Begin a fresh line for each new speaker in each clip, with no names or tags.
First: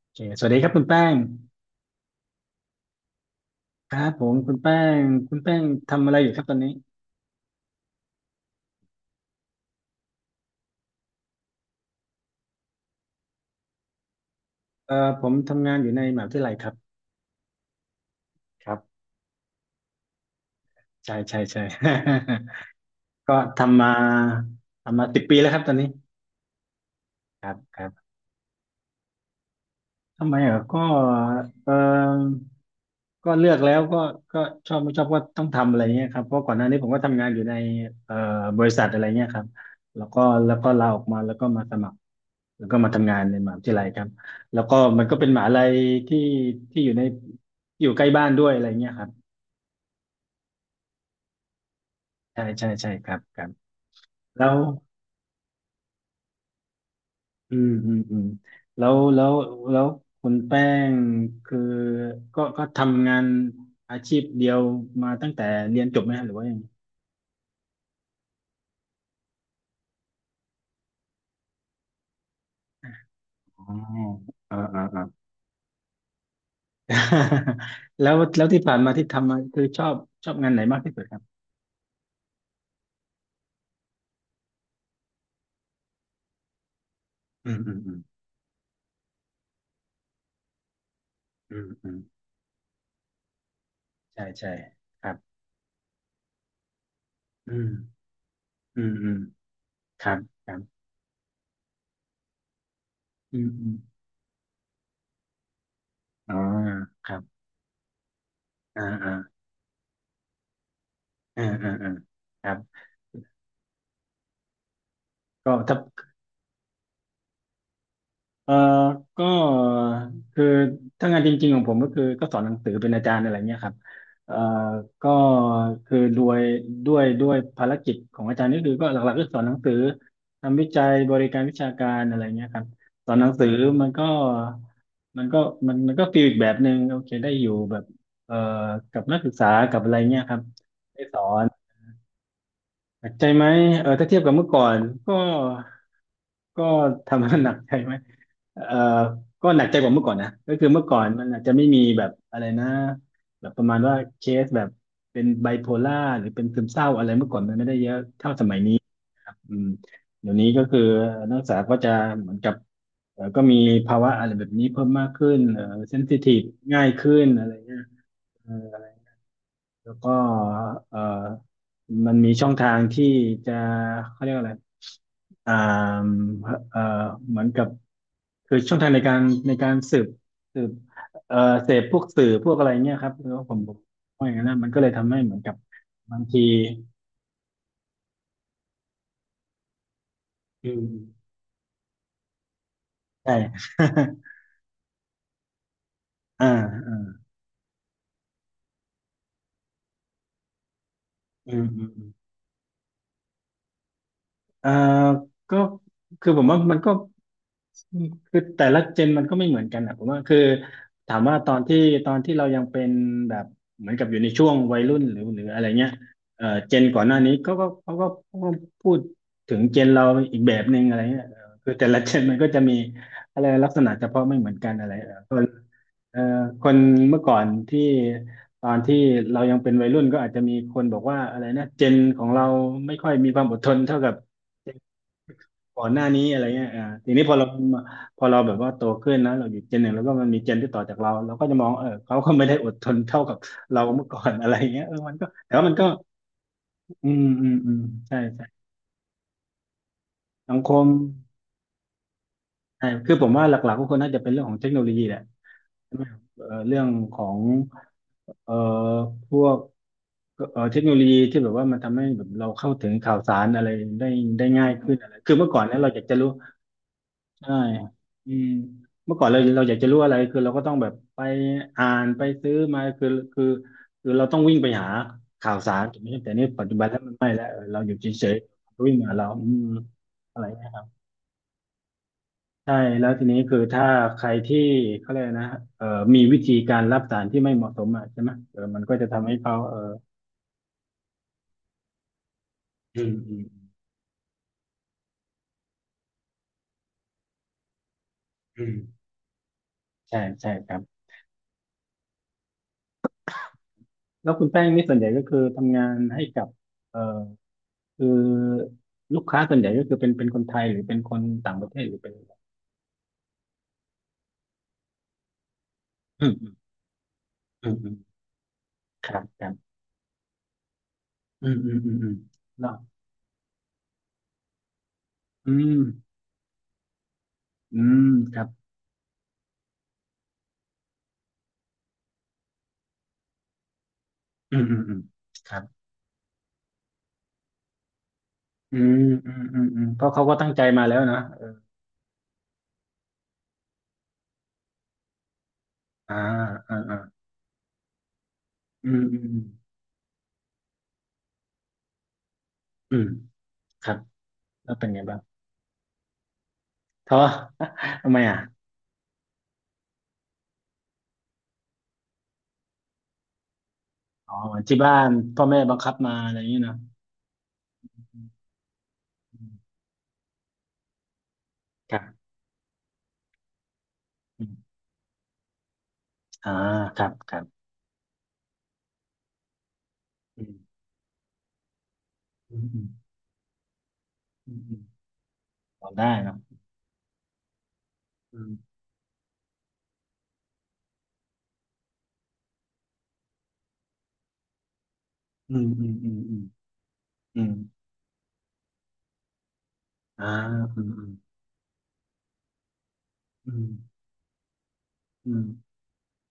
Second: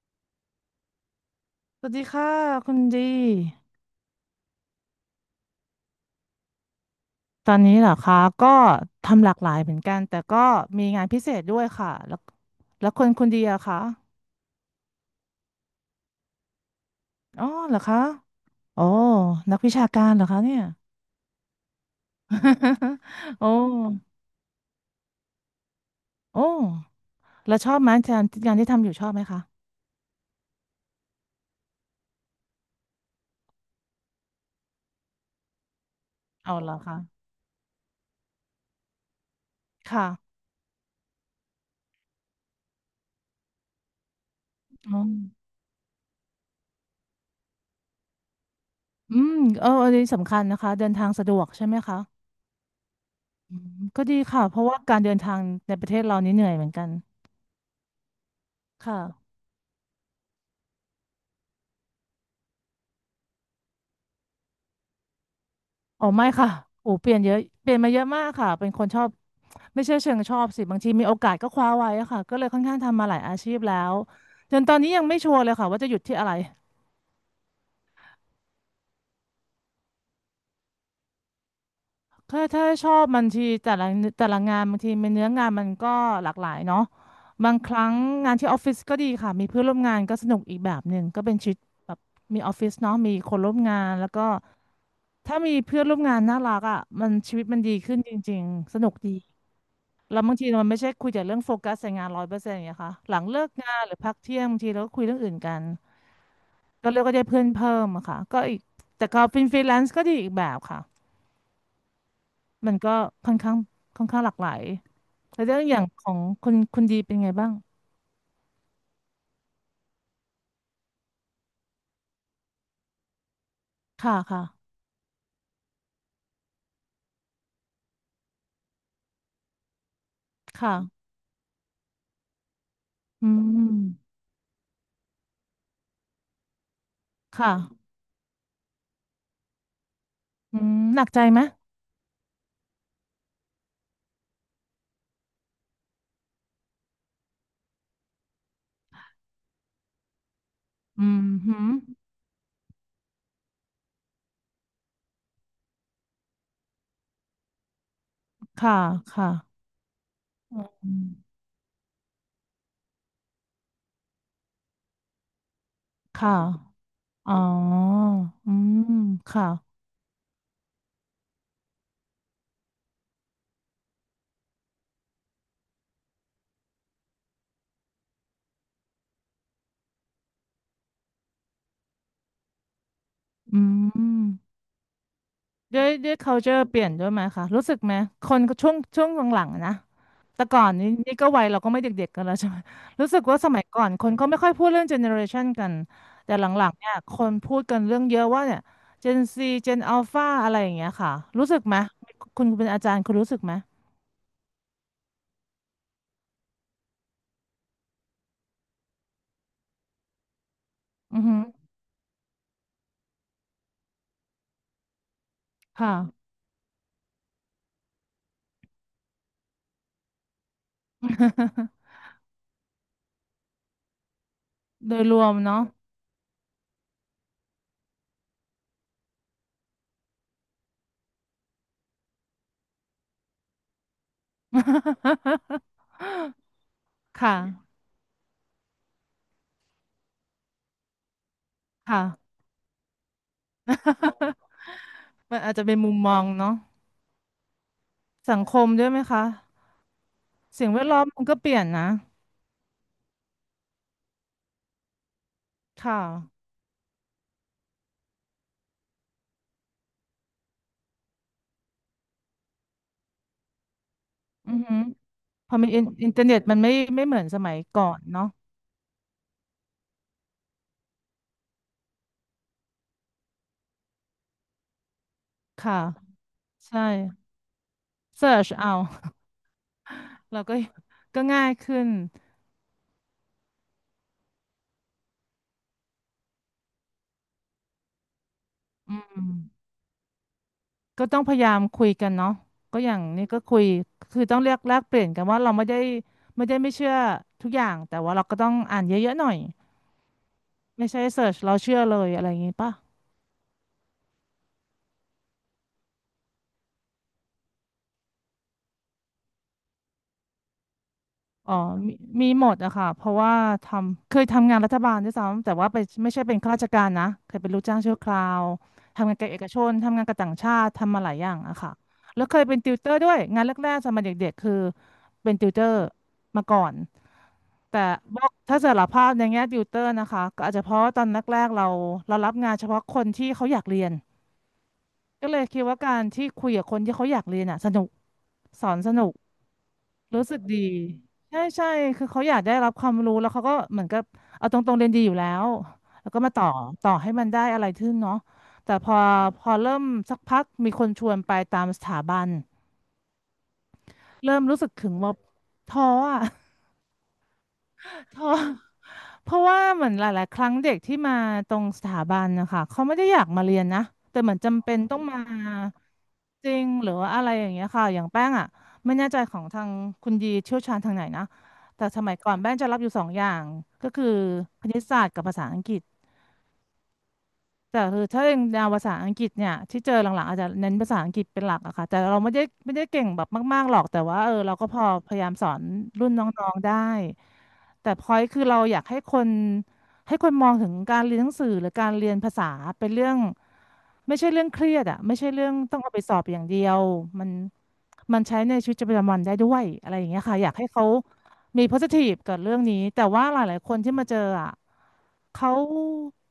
โอเคสวัสดีครับคุณแป้ง
สวัสดีค่ะคุณดี
ครับผมงคุณแป้งทำอะไรอยู่ครับตอนนี้
ตอนนี้เหรอคะก็ทำหลากหลายเหมือนกันแต่ก็มีงานพิเศษด้วยค่ะแล้วแล้วคนคุณดีอะคะ
ผมทำงานอยู่ในมหาวิทยาลัยครับ
อ๋อเหรอคะ
ครับ
โอ้นักวิชาการเหรอคะเนี่ย
ใช่ใช่ใช่ ก็
โอ้
ทำมา10 ปีแล้วครับตอนนี้
โอ้
ครั
แล้
บ
วชอ
ค
บ
รั
ไหม
บ
งานที่ทำอยู่ชอบไหมคะ
ทำไมเหรอก็เออก็เลือกแล้วก็ชอบไม่ชอบก็ต้องทำอะไรเงี้ยครับเพราะก่อ
เอา
นหน้า
เหรอ
นี้ผม
คะ
ก็ทำงานอยู่ในเอ่อบริษัทอะไรเงี้ยครับแล้วก็
ค่ะ
ลาออกมาแล้วก็มาสมัครแล้วก็มาทำงานในมหาวิทยาลัยครับแล้วก็
อ๋อ
มันก็เป็นมหาลัยที่ที่อยู่ใกล้บ้านด้วยอะไรเงี้ยครับ
อืมเอออันนี้สำคัญนะคะเดินทางสะดวกใช่ไหมคะ
ใช่ใช่ใช่ครับครับ
อืมก็ดีค่ะ
แล้
เพ
ว
ราะว่าการเดินทางในประเทศเรานี่เหนื่อยเหมือนกัน
อืมอืมอืมแล้วแล้ว
ค่ะ
แล้วคุณแป้งคือก็ทำงานอาชีพเดียวมาตั้งแต่เรียนจบ
อ๋อ
ไหมฮะ
ไม่
หรือว่า
ค่ะ
ยังไง
โอ้เปลี่ยนเยอะเปลี่ยนมาเยอะมากค่ะเป็นคนชอบไม่ใช่เชิงชอบสิบางทีมีโอกาสก็คว้าไว้อะค่ะก็เลยค่อนข้างทำมาหลายอาชีพ
อ๋อ
แล้วจ
อ่า
นตอน
อ่า
นี้ยั
อ่า
งไม่ชัวร์เลยค่ะว่าจะหยุดที่อะไร
แล้วที่ผ่านมาที่ทำมาคือชอบงานไหนมากที่สุดครับ
ถ้าชอบบางทีแต่ละงานบางทีมันเนื้องานมันก็หลากหลายเนาะ
อื
บาง
ม
ค
อืม
รั้
อื
ง
ม
งานที่ออฟฟิศก็ดีค่ะมีเพื่อนร่วมงานก็สนุกอีกแบบหนึ่งก็เป็นชี
อื
วิต
มอื
แบ
ม
บมีออฟฟิศเนาะมีคนร่วมงานแล้วก็
ใช่ใช่ครับ
ถ้ามีเพื่อนร่วมงานน่ารักอ่ะมันชีวิตมั
อื
น
ม
ดีขึ้นจริงๆส
อื
นุ
ม
ก
อื
ดี
มครั
แล้
บ
วบาง
ค
ที
รับ
มันไม่ใช่คุยแต่เรื่องโฟกัสในงานร้อยเปอร์เซ็นต์อย่างเงี้ยค่ะหลัง
อื
เลิ
ม
ก
อื
งา
ม
นหรือพักเที่ยงบางทีเราก็คุยเรื่องอื่นกัน
อ๋อ
ก็เรียก
ค
ว่า
รับ
ได้เพื่อนเพิ่มอะค่ะก็อีก
อ่า
แต่
อ่า
ก็เป็นฟรีแลนซ์ก็ดีอีกแบบค่ะ
อ่าอ่าอ่าครับ
มันก็ค่อนข้างหลากหลายแล้ว
ก็
เรื่องอ
ถ้า
ย่างของคุณดีเป็นไงบ้าง
เออก็คือถ้างานจริงๆของผมก็คือก็สอนหนังสือเป็นอาจารย์อะไรเงี้ยครับ
ค่ะ
เอ่อ
ค่ะ
ก็คือด้วยภารกิจของอาจารย์นี่คือก็หลักๆก็สอนหนังสือทำวิจัย
ค่ะ
บริการวิชาการอะไรเงี้ยครับสอนห
อื
นังสือมันก็
ม
มันก็มันก็ฟีลอีกแบบหนึ่งโอเคได้อ
ค่ะ
ยู่แบบเอ่อกับนักศึกษากับอะไรเงี้ยครับ
อืมห
ได้
นัก
ส
ใจ
อ
ไหม
น หนักใจไหมเออถ้าเทียบกับเมื่อก่อนก็ก็ ทำให้หนักใจไหมเออก็หนักใจกว่าเมื่อก่อนนะก็คือเมื่อก่อ
อื
น
ม
มันอาจจะ
หื
ไม่
ม
มีแบบอะไรนะแบบประมาณว่าเคสแบบเป็นไบโพล่าหรือเป็นซึมเศร้าอะไรเมื่อก่อนมันไม่ได้เยอะเท่าสมัยนี้
ค่ะค่ะ
อืมเดี๋ยวนี้ก็คือ
อืม
นักศึกษาก็จะเหมือนกับเออก็มีภาวะอะไรแบบนี้เพิ่มมากขึ้นเออเซนซิที
ค่ะ
ฟง่ายขึ้น
อ๋อ
อะไรเงี้ย
อืมค่ะ
แล้วก็เอ่อมันมีช่องทางที่จะเขาเรียกว่าอะไรอ่าเอ่อเหมือนกับคือช่องทางในการสืบสืบเอ่อเสพพวกสื่อพวกอะไรเงี้ยครับแล้วผม
อื
ผม
ม
ว่าอย่างนั้นนะมันก็เลยทำให้เหมือนกับ
ด้วย
บางที
culture เปลี่ยนด้วยไหมคะรู้สึกไหมคนช่วงหลังๆอะนะแต่ก่อ
อื
นนี้นี่
ม
ก็วัยเราก็ไม่เด็กๆกันแล้วใช่ไหมรู้สึก
ใช่
ว่าสมัยก่อนคนก็ไม่ค่อยพูดเรื่อง generation กันแต่ ห
อ่า
ลังๆเนี่ย
อ่า
คนพูดกันเรื่องเยอะว่าเนี่ย Gen Z Gen Alpha อะไรอย่างเงี้ยค่ะรู้
อื
สึก
ม
ไหม
อืม
คุณเป็นอาจารย์คุณรู้สึกไหม
เอ่อก็คือผมว่ามันก็คือแต่ละเจนมันก็ไม่เหมือนกันนะผมว่าคือถา
อื
ม
อ
ว่า
ฮึ
ตอนที่เรายังเป็นแบบเหมือนกับอยู่ในช่วงวัยรุ่นหรืออะไรเงี้ย
ค่ะ
เจนก่อนหน้านี้ก็เขาก็พูดถึงเจนเราอีกแบบหนึ่งอะไรเงี้ยเออคือแต่ ละเจนมันก็จะมีอะไรลักษณะเฉพาะไม่เหมือนกันอะไร
โดยร
เออ
ว
ค
ม
น
เนาะ
เอ่อคนเมื่อก่อนที่ตอนที่เรายังเป็นวัยรุ่นก็อาจจะมีคนบอกว่าอะไรนะเจนของเราไม่ค่อยมีความอดทนเท่ากับ ก่อนหน้านี้อะไร เงี้ยอ่าทีนี้พ
ค่ะ
อเราแบบว่าโตขึ้นนะเราอยู่เจนหนึ่งแล้วก็มันมีเจนที่ต่อจากเราเราก็จะมองเออ
ค่ะ
เขาก็ไม่ได้อดทนเท่ากับ เราเมื่อก่อนอะไรเงี้ยเออมันก็
มันอา
แต่
จจะ
ว่ามั
เป็
น
น
ก็
มุมมองเนาะ
อืมอืมอืมใช่
สัง
ใช่
คมด้วยไหมคะ
สัง
สิ่
ค
งแว
ม
ดล้อมมันก็เปลี่ยนนะ
ใช่คือผมว่าหลักๆก็คงน่าจะเป็นเรื่องของเทคโนโลยีแหละใช่
ค่ะ
ไหมเออเรื่องของเอ่อพวกเทคโนโลยีที่แบบว่ามันทำให้แบบเราเข้าถึงข่าวสารอะไรได้ได้
อือ
ง่าย
หือ
ขึ้นอะไรคือเมื่
พ
อ
อ
ก่อน
มี
เนี่ยเราอยาก
อิน
จะ
เทอร์
รู้
เน็ตมันไม่เหมือนส
ใช่
มัยก่อนเนาะ
อืมเมื่อก่อนเราอยากจะรู้อะไรคือเราก็ต้องแบบไปอ่านไปซื้อมาคือคือเราต้องวิ่งไปหาข่าวสา
ค่ะ
รถูกไหมแต่นี่ปัจจุ
ใช่
บันแล้วมันไม่แล้วเออเราอยู่เฉ
เสิ
ย
ร์ชเอา
ๆวิ่งมาเราอืม อะ
เรา
ไร
ก็
เงี้ยครับ
ก็ง่ายขึ้น
ใช่แล้วทีนี้คือถ้าใครที่เขาเรียกนะเอ่อมีวิธีการรับสารที่ไม่เหมาะสมอ่ะใช่ไหมเออมันก็
อื
จะ
ม
ทำให้เขาเออ
ก็ต้องพยายามคุยกันเนาะก็อย่าง
อืม
นี้
อื
ก็
ม
คุยคือต้องเรียกแลกเปลี่ยนกันว่าเราไม่ได้ไม่เชื่อทุกอย่างแต่ว่าเราก็ต้อง
อืม
อ่านเยอะๆหน่อย
ใช่ใช่ครับ
ไม่ใช่เสิร์ชเราเชื่อเลยอะไรอย่างงี้ป่ะ
แล้วคุณแป้งนี่ส่วนใหญ่ก็คือทำงานให้กับเอ่อ คือลูกค้าส่วนใหญ่ก็คือเป็นคนไทยหรือเป็นคน
อ๋อ
ต่างประเทศห
มี
รือเป็น
มีหมดอะค่ะเพราะว่าทำเคยทำงานรัฐบาลด้วยซ้ำแต่ว่าไปไม่ใช่
อืม
เป็น
อื
ข้า
ม
ราชการนะเคยเป็นลูก
อืม
จ้าง
อืม
ชั่วคราว
ค
ทำงาน
รับ
กับเอ
ค
ก
รั
ชน
บ
ทำงานกับต่างชาติทำมาหลายอย่าง
อืม
อะ
อื
ค่ะ
มอืมอืม
แล้วเคยเป็นติ
เนาะ
วเตอร์ด้วยงานแรกๆสมัยเด็กๆคือเป็นติ
อื
วเตอ
ม
ร์มาก่อน
อื
แต่
ม
บอก
ครับ
ถ้าสารภาพในแง่ติวเตอร์นะคะก็อาจจะเพราะว่าตอนแรกๆเรารับงานเฉพาะคนที่เขาอยากเรียน
อืมอืมอืม
ก็เลย
ครั
คิด
บ
ว่าการที่คุยกับคนที่เขาอยากเรียนอะสนุกสอ
อื
นส
ม
นุก
อืมอืมอืมเพราะเขา
รู้
ก็
สึก
ตั้ง
ดี
ใจมาแล้วนะ
ใช่
เออ
ใช่คือเขาอยากได้รับความรู้แล้วเขาก็เหมือนกับเอาตรงๆเรียนดีอยู่แล้วแล้ว
อ่า
ก็มาต่อ
อ่า
ต่อ
อ่า
ให้มันได้อะไรขึ้นเนาะแต่พ
อื
อ
มอืมอืม
เริ่มสักพักมีคนชวนไปตามสถาบัน
อืมครับ
เริ่มรู้สึก
แล้วเป็
ถึ
น
ง
ไง
ว่า
บ้าง
ท้ออ่ะ
ท้อ ทำ
เพ
ไม
ราะ
อ่ะ
เพราะว่าเหมือนหลายๆ ครั้งเด็กที่มาตรงสถาบันนะคะเขาไม่ได้อยากมาเรียนนะแต่เห
อ๋
มื
อ
อน
เหมือน
จำเป็
ที่
น
บ้า
ต้อง
น
มา
พ่อแม่บังคับมาอะไรอย่า
จ
ง
ริ
นี้
ง
เนาะ
หรือว่าอะไรอย่างเงี้ยค่ะ
อ
อย่าง
ื
แป้ง
ม
อ่ะไม่แน่ใจขอ
อื
งทาง
ม
คุณยีเชี่ยวชาญทางไหนนะแต่
ครั
ส
บ
มัยก่อนแป้งจะรับอยู่สองอย่างก็คือ
อื
คณิ
ม
ตศาสตร์กับภาษาอังกฤษ
อ่าครับครับ
แต่คือถ้าเป็นแนวภาษาอังกฤษเนี่ยที่เจอหลังๆอาจ
อื
จะ
ม
เน้นภาษาอังกฤษเป็นหลักอะค่ะแต่เราไม่ได้
อืมอืม
เก่งแบบมากๆหรอกแต่ว่าเออ
อื
เรา
ม
ก็
อื
พ
ม
อพยายามสอน
พอได้
รุ่นน
เนาะ
้องๆได้แต่พอยคือเราอยากให้คนให้คนมองถึงการเรียนหนังสือหรือการเรียนภาษาเป็นเรื่องไม่ใช่เรื่องเครียดอะไม่ใช่เรื่อ
อื
ง
ม
ต้อง
อืม
เอาไป
อื
สอ
ม
บ
อื
อ
ม
ย่างเดียวมัน
อืม
ใช้ในชีวิตประจำวันได้ด้วยอะไรอย่างเงี้ย
อ่า
ค่ะอยากให้
อื
เขา
มอืม
มี positive กับเรื่องนี้แต่ว่าห
อื
ลาย
ม
ๆ คนที่มาเจออ่ะ
อืม
เขา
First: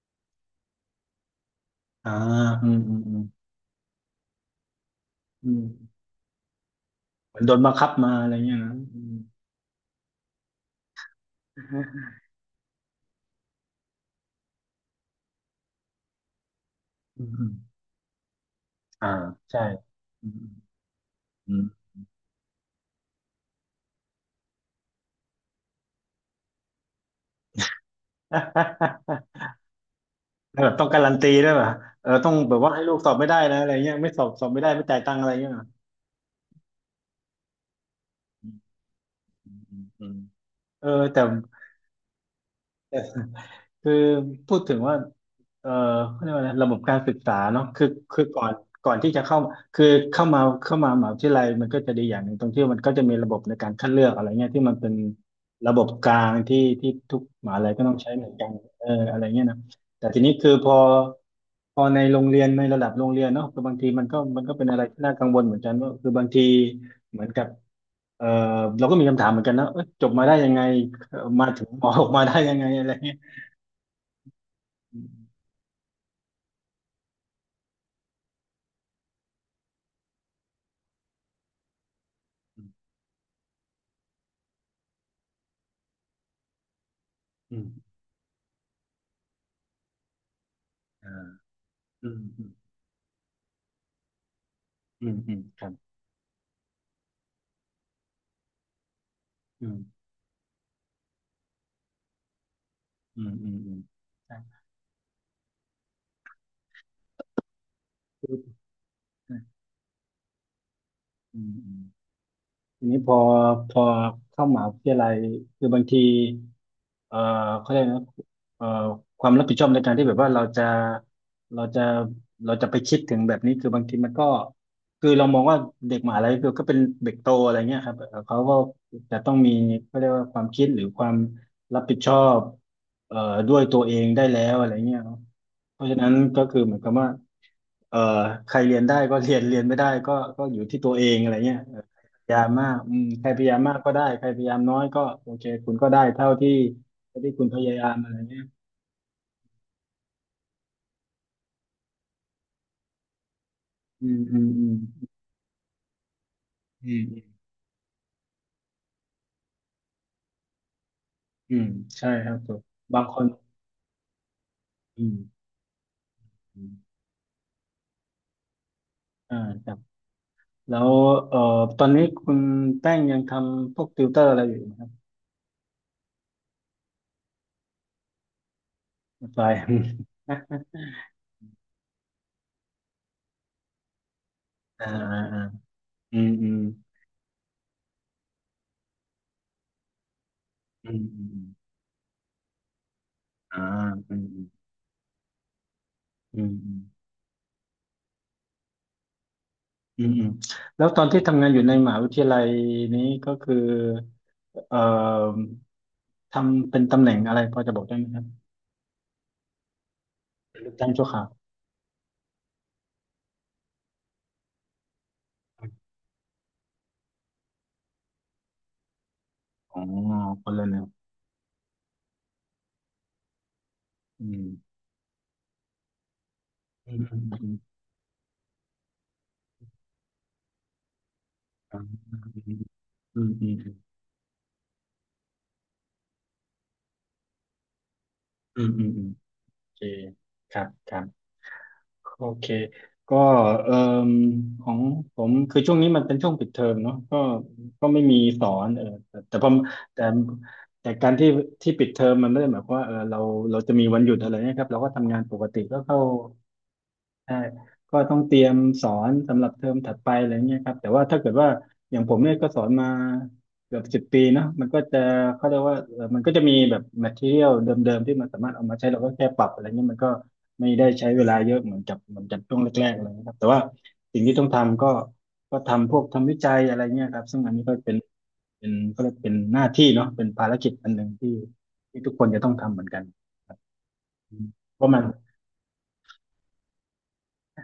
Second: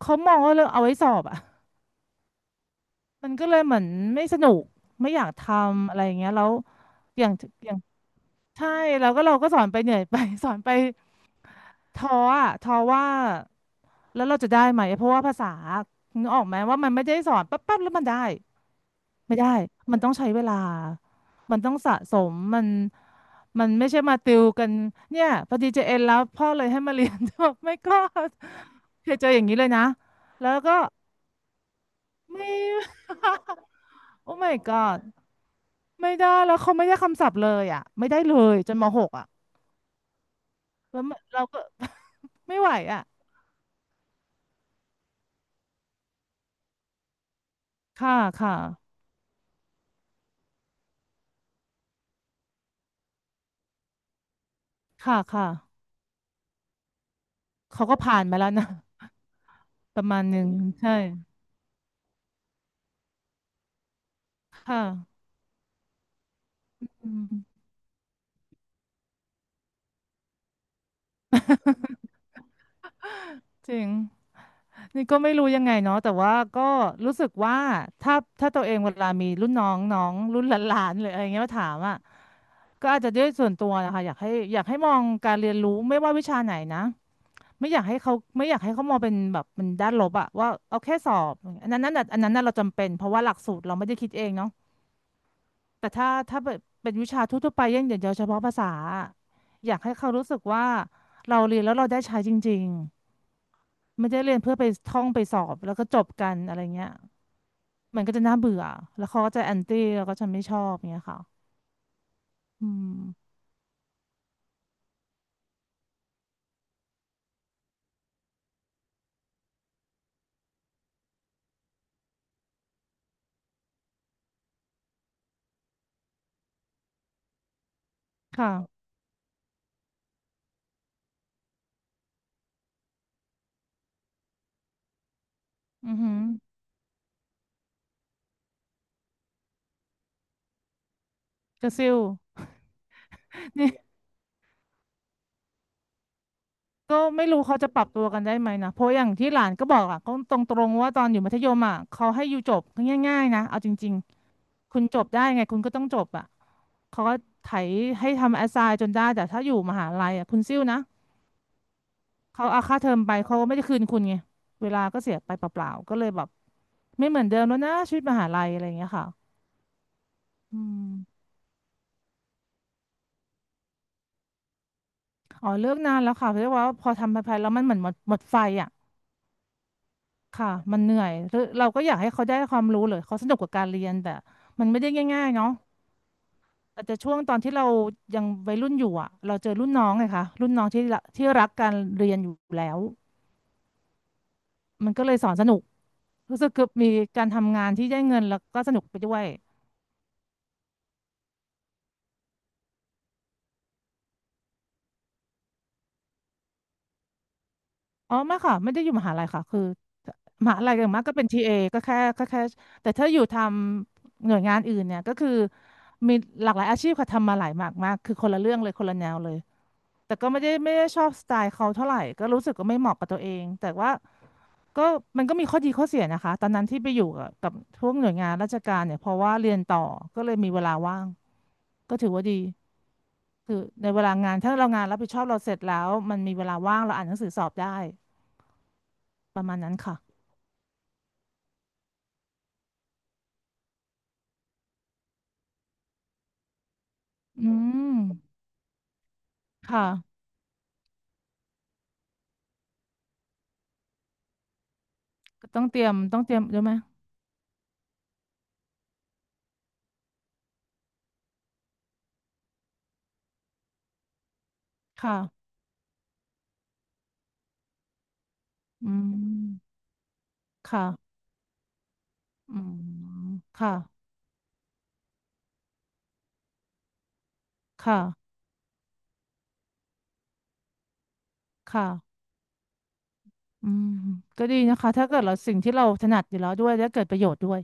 เขามองว่าเรื่องเอาไว้สอบอ่ะ
อ่าอืมอืมอืม
มันก็เลยเหมือนไม่สนุกไม่อยากท
อืม
ำอะไรอย่างเงี้ยแล้วอย่าง
เหมือนโดน
อ
บัง
ย่าง
คับมาอะไรเงี้ย
ใช่
นะอื
แล้ว
ม
ก็เราก็สอนไปเหนื่อยไป สอนไป
อ
ท้อ
ื
อ่ะท้อว่าแล้วเราจะได้ไหมเพราะว่าภาษานึกออกไหมว่ามันไม่ได้
มอื
สอน
ม
ปั๊บๆ แล้วมันได้
อ่า
ไม่ได้
ใช่
มันต้อง
อื
ใช้เว
ม
ลา
อื
มัน
ม
ต้อง
อืม
สะสมมันมันไม่ใช่มาติวกัน เนี่ยพอดีเจเอ็นแล้วพ่อเลยให้มาเรียน แบบไม่ก็เคยเจออย่าง นี้เลยนะ แล้
แล
ว
บบ
ก็
ต้องการันตีด้วยป่ะเออต้อง
ไม่
แบบว่าให้ลูกสอบไม่ได้นะ อะไรเงี้ยไม่สอบ
โอ้
สอบ
my
ไม่ได้ไม่จ่าย
god
ตังค์อะไรเงี้ยเหรอ
ไม่ได้ แล้วเขาไม่ได้คำศัพท์เลยอ่ะไม่ได้เลยจนมหกอ่ะ
อืมอืมเออ
แล้วมัน
แต่
เราก็ ไม่ไหวอ่ะ
คือพูดถึงว่าเอ่อเขาเรียกว่าอะไรระบบการศึกษาเนาะคือ
ค่ะ
คือก่อน
ค่ะ
ก่อนที่จะเข้าคือเข้ามามหาวิทยาลัยมันก็จะดีอย่างหนึ่งตรงที่มันก็จะมีระบบในการคัดเลือกอะไรเงี้ยที่มันเป็น
ค่ะค่ะ
ระบบกลางที่ทุกมหาลัยก็
เขา
ต้อ
ก็
งใช้
ผ่าน
เหมือน
มา
กั
แล้
น
วนะ
เอออะไรเงี้ยนะ
ป
แต่
ระมา
ที
ณ
นี้
หนึ่ง
คือพอ
ใช่
พอในโรงเรียนในระดับโรงเรียนเนาะคือบางทีมันก็มันก็เป็นอะ
ค่ะ
ไรที่น่ากังวลเหมือนกันว่าคือบางที
อื
เหมือ
ม
นกับเออเราก็มีคำถามเหมือนกันนะเอ้ยจบมาได้ยังไงมาถึงหมอออก มาได้ยังไงอะไรเงี้ย
จริง นี่ก็ไม่รู้ยังไงเนาะแต่ว่าก็รู้สึกว่าถ้าถ้าตัวเองเวลามีรุ่นน้องน้องรุ่นหลานๆหรืออะไรเงี้ยมาถามอ่ะก็อาจจะด้วยส่วนตัวนะคะอยากให้มองการเรียนรู้ไม่ว่าวิชาไหนนะ
อื
ไม่อยาก
ม
ให้เขาไม่อยากให้เขามองเป็นแบบเป็นด้านลบอะว่าเอาแค่
อ
สอ
อา
บอันนั้นนั่นน่ะ
อื
อั
ม
นนั้น
อื
น่ะ
ม
เราจำเป็นเพราะว่าหลักสูตรเราไม่ได้คิดเองเนาะ
อืมอืมครับ
แต่ถ้าเป็นวิชาทั่วๆไปอย่างเดียวเฉพาะภาษาอะ
อื
อยากให้
ม
เขารู้สึกว่าเราเรียนแล้วเราได้ใช้จริง
อืมอืมอืม
ไม่ได้เรี
ใช่
ยนเพื่อไปท่องไปสอบแล้วก็จบกันอะไรเงี้ยมันก็จะ
คื
น่า
อ
เบื่อแล้วเขาก็จะแอ
อ
นตี้แล้วก็จะไม่ชอบเงี้ยค่ะ
ืมอืม
อื
ที
ม
นี้พอเข้ามหาวิทยาลัยคือบางทีเอ่อเขาเรียกนะเอ่อความรับผิดชอบในการที่แบบว่าเราจะเราจะไปคิดถึงแบบนี้ คือบางทีมันก็คือเรามองว่าเด็กมหาลัยคือก็เป็นเด็กโตอะไรเงี้ยครับเขาก็
ค่ะ
จะต้องมีเขาเรียกว่าความคิดหรือความรับผิดชอบเอ่อด้วยตัวเองได้แล้วอะไรเงี้ย เพราะ
อื
ฉะ
อ
นั้
หื
น
อ
ก็คือเหมือนกับว่าเอ่อใครเรียนได้ก็ เรียนไม่ได้ก็ก็อยู่ที่ตัวเองอะไรเงี้ย
กระ
เออ
ซิว
พยายามมากอืมใครพยายา ม
นี่
มากก็ได้ใครพยายามน้อยก็โอเคคุณก็ได้เท่าที่
ก็
เท่า
ไม่
ที่
รู้
คุณพ
เขาจะ
ยา
ปรั
ยา
บ
ม
ตัว
อะไร
กันได้
เงี้ย
ไหมนะเพราะอย่างที่หลานก็บอกอ่ะก็ตรงๆว่าตอนอยู่มัธยมอ่ะเขาให้อยู่จบง่ายๆนะเอาจริง
อืมอืมอื
ๆ
ม
คุณจบได้ไงคุณก็ต้องจบอ่ะ
อื
เขาก็
ม
ไถให้ทำแอสไซน์จนได้แต่ถ้าอยู่มหาลัยอ่ะคุณซิ่วนะ
อืมอืมใช่ครับ
เขา
ผม
เอาค่าเทอม
บาง
ไป
คน
เขาไม่ได้คืนคุณไงเวลาก็
อื
เสียไป
ม
เปล่าๆก็เลยแบบ
อืม
ไม่เหมือนเดิมแล้วนะชีวิตมหาลัยอะไรอย่างเงี้ยค่ะ
อ่าครับ
อื
แล้ว
ม
เอ่อตอนนี้คุณแป้งยังทำพวกติวเตอร์อะไรอยู่ไหมครับ
อ๋อเลิกนานแล้วค่ะเพราะว่าพอทำไปๆแล้วมันเหมือนหมดไฟอ่ะ
ไป
ค่ะมันเหนื่อยหรือเราก็อยากให้เขาได้ความรู้หรือเขาสนุกกับการเรียนแต่มันไม่
อ่า
ได้
อ่า
ง่ายๆ
อ่า
เนาะ
ออืม
อาจจะช่วงตอนที่เรายังวัยรุ่นอยู่อ่ะเราเจอรุ่นน้องไงคะรุ่นน้องที่
อื
ละ
มอื
ที่
มอื
รั
ม
กการเรียนอยู่แล้ว
อ่าอืมอืม
มันก็เลยสอนสนุก
อื
รู้สึกคือมี
ม
การทำงานที่ได้เงินแล้วก็สนุกไปด้วย
อืมอืมแล้วตอนที่ทำงานอยู่ในมหาวิทยาลัยนี้ก็คือเอ่อทำเป็นตำแหน่งอะไรพอจะบอกได้ไหม
อ๋อ
ครับ
ไม่ค่ะไม่ได้อยู่มหาลัยค่ะคือมหา
เป็น
ลั
ลู
ย
ก
อ
จ้า
ย่าง
ง
มาก
ชั่ว
ก็
ครา
เป็
ว
นทีเอก็แค่แต่ถ้าอยู่ทำหน่วยงานอื่นเนี่ยก็คือมีหลากหลายอาชีพค่ะทำมาหลายมากมากคือคนละเรื่องเลยคนละแนวเลย
อ๋อ
แต่ก็ไม่
ค
ได้
นละ
ไม่
แนว
ได้ชอบสไตล์เขาเท่าไหร่ก็รู้สึกก็ไม่เหมาะกับตัวเองแต่ว่า
อืม
ก็มันก็มีข้อดีข้อเสียนะคะตอนนั้นที่ไป
อื
อ
ม
ยู่
อื
กับ
ม
พวกหน่วยงานราชการเนี่ยเพราะว่าเรียนต่อก็เลยมีเวลาว่างก็ถือว่าดี
อืมอื
คื
ม
อในเวลางานถ้าเรางานรับผิดชอบเราเสร็จแล้วมันมีเวลาว่างเราอ่านหนังสือสอบได้
อืมอืมอืมอืมอืมอื
ประมาณ
มโอ
นั้น
เค
ค่ะ
ครับครับ โอเค ก็เอ่มของผมคือช่วงนี้มันเป็นช่วงปิดเทอมเนาะก็
อืม
ก็ไม่มีสอนเออแต่แต่พอ
ค
แต่
่ะ
แต่การที่ที่ปิดเทอมมันไม่ได้หมายความว่าเออเราจะมีวันหยุดอะไรนะครับเราก็ทำงานปก
ก็
ติ
ต้อง
ก็
เตรียม
เข้า
ต้องเตรียมใช่ไหม
ใช่ ก็ต้องเตรียมสอนสำหรับเทอมถัดไปอะไรเงี้ยครับแต่ว่าถ้าเกิดว่าอย่างผมเนี่ยก็สอนมาเกือบสิบปีเนาะมันก็จะ
ค่ะ
เขาเรียกว่ามันก็จะมีแบบ material เดิมๆที่มันสามารถเอามาใช้
อื
เราก็แค่ปรับอะไร
ม
เงี้ยมันก็ไม่ได้ใช้
ค่ะ
เวลาเยอะเหมือนกับช่ว
อื
ง
ม
แรกๆอะไรเงี้ยครับแต่ว่า
ค่ะ
สิ่งที่ต้องทำก็ก็ทำพวกทำวิจัยอะไรเงี้ยครับ ซึ่งอันนี้ก็เป็น
ค่ะ
เป็นก็เรียกเป็นหน้าที่เนาะเป็นภารกิจอันหนึ่งที่
ค่ะ
ที่ทุกคนจะต้องทำเหมือนกัน
อืม
อื
ก็
ม
ดีนะ
เพราะ
คะ
มัน
ถ้าเกิดเราสิ่งที่เราถนัดอยู่แล้วด้วยและเกิดประโยชน์ด้วย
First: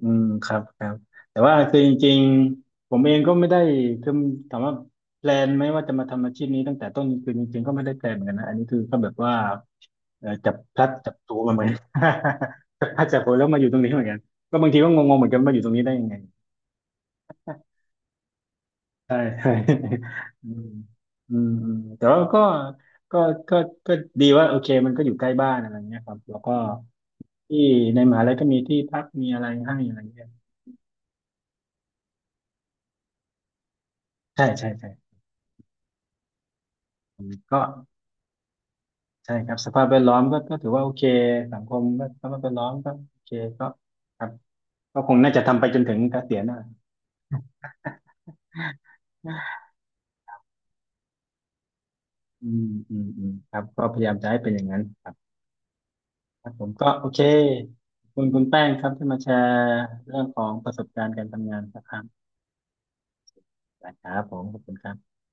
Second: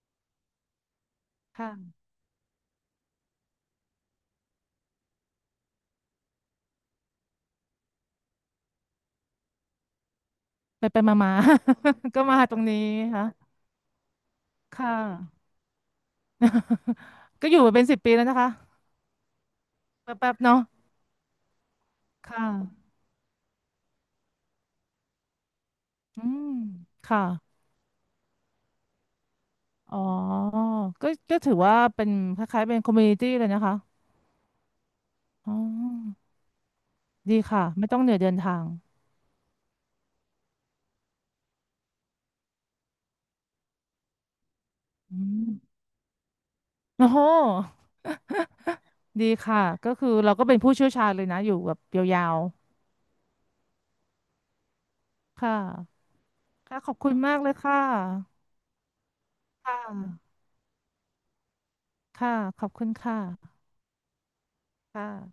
อืมครับครับแต่ว่า
ค่ะ
คือจริงๆผมเองก็ไม่ได้คือถามว่าแพลนไหมว่าจะมาทำอาชีพนี้ตั้งแต่ต้นคือจริงๆก็ไม่ได้แพลนเหมือนกันนะอันนี้คือก็แบบว่าเออจับพ
ไป
ลัด
ไป
จั
มา
บ
มา
ถู
ๆ
มาเหมือน
ก็มาตรงนี้
จับพลัดจับผลูแล้ว
ค่ะ
มาอยู่ตรงนี้เหมือนกันก็บางทีก็
ค่ะ
งงๆเหมือนกันมาอยู่ตรงนี้ได้ยังไง
ก็อยู่มาเป็น10 ปีแล้วนะคะ
ใช่ใช่
แป๊บๆ
อื
เนาะ
มอืมอืมแต่ว่า
ค่ะ
ก็ก็ก็ดีว่าโอเคมันก็อยู่ใกล้บ้านอะไรเงี้ยครับ
อื
แล้ว
ม
ก็
ค่ะ
ที่ในมหาลัยก็มีที่พักมีอะไรให้อะ
อ๋
ไร
อ
เงี้ย
ก็ถือว่าเป็นคล้ายๆเป็นคอมมูนิตี้เลยนะคะ
ใช่ใช่ใช่
อ๋อ
อืม
ดี
ก็
ค่ะไม่ต้องเหนื่อยเดินทาง
ใช่ครับสภาพแวดล้อมก็ก็ถือว่าโอเคสังคมก็สภาพแวดล้อมก็โอเคก็ครับก็ค
อื
งน่าจะ
ม
ทำไปจนถึงเกษียณนะ
โอ้โหดีค่ะก็คือเราก็เป็นผู้เชี่ยวชาญเลยนะอยู่แบบยาว
อืมอืมอืมครับก็พยายามจะให้เป็นอย่างนั้นครับ
ๆค่ะ
ครับผม
ค่ะ
ก็
ขอบ
โอ
คุณ
เค
มากเลยค่ะ
ขอบคุณคุณแป้งครับที่มาแชร์
ค่
เรื่อง
ะ
ของประสบการณ์การทำงานสักครั้ง
ค่ะขอบคุณค่ะ
นะครับผมขอบคุณครับ
ค่ะ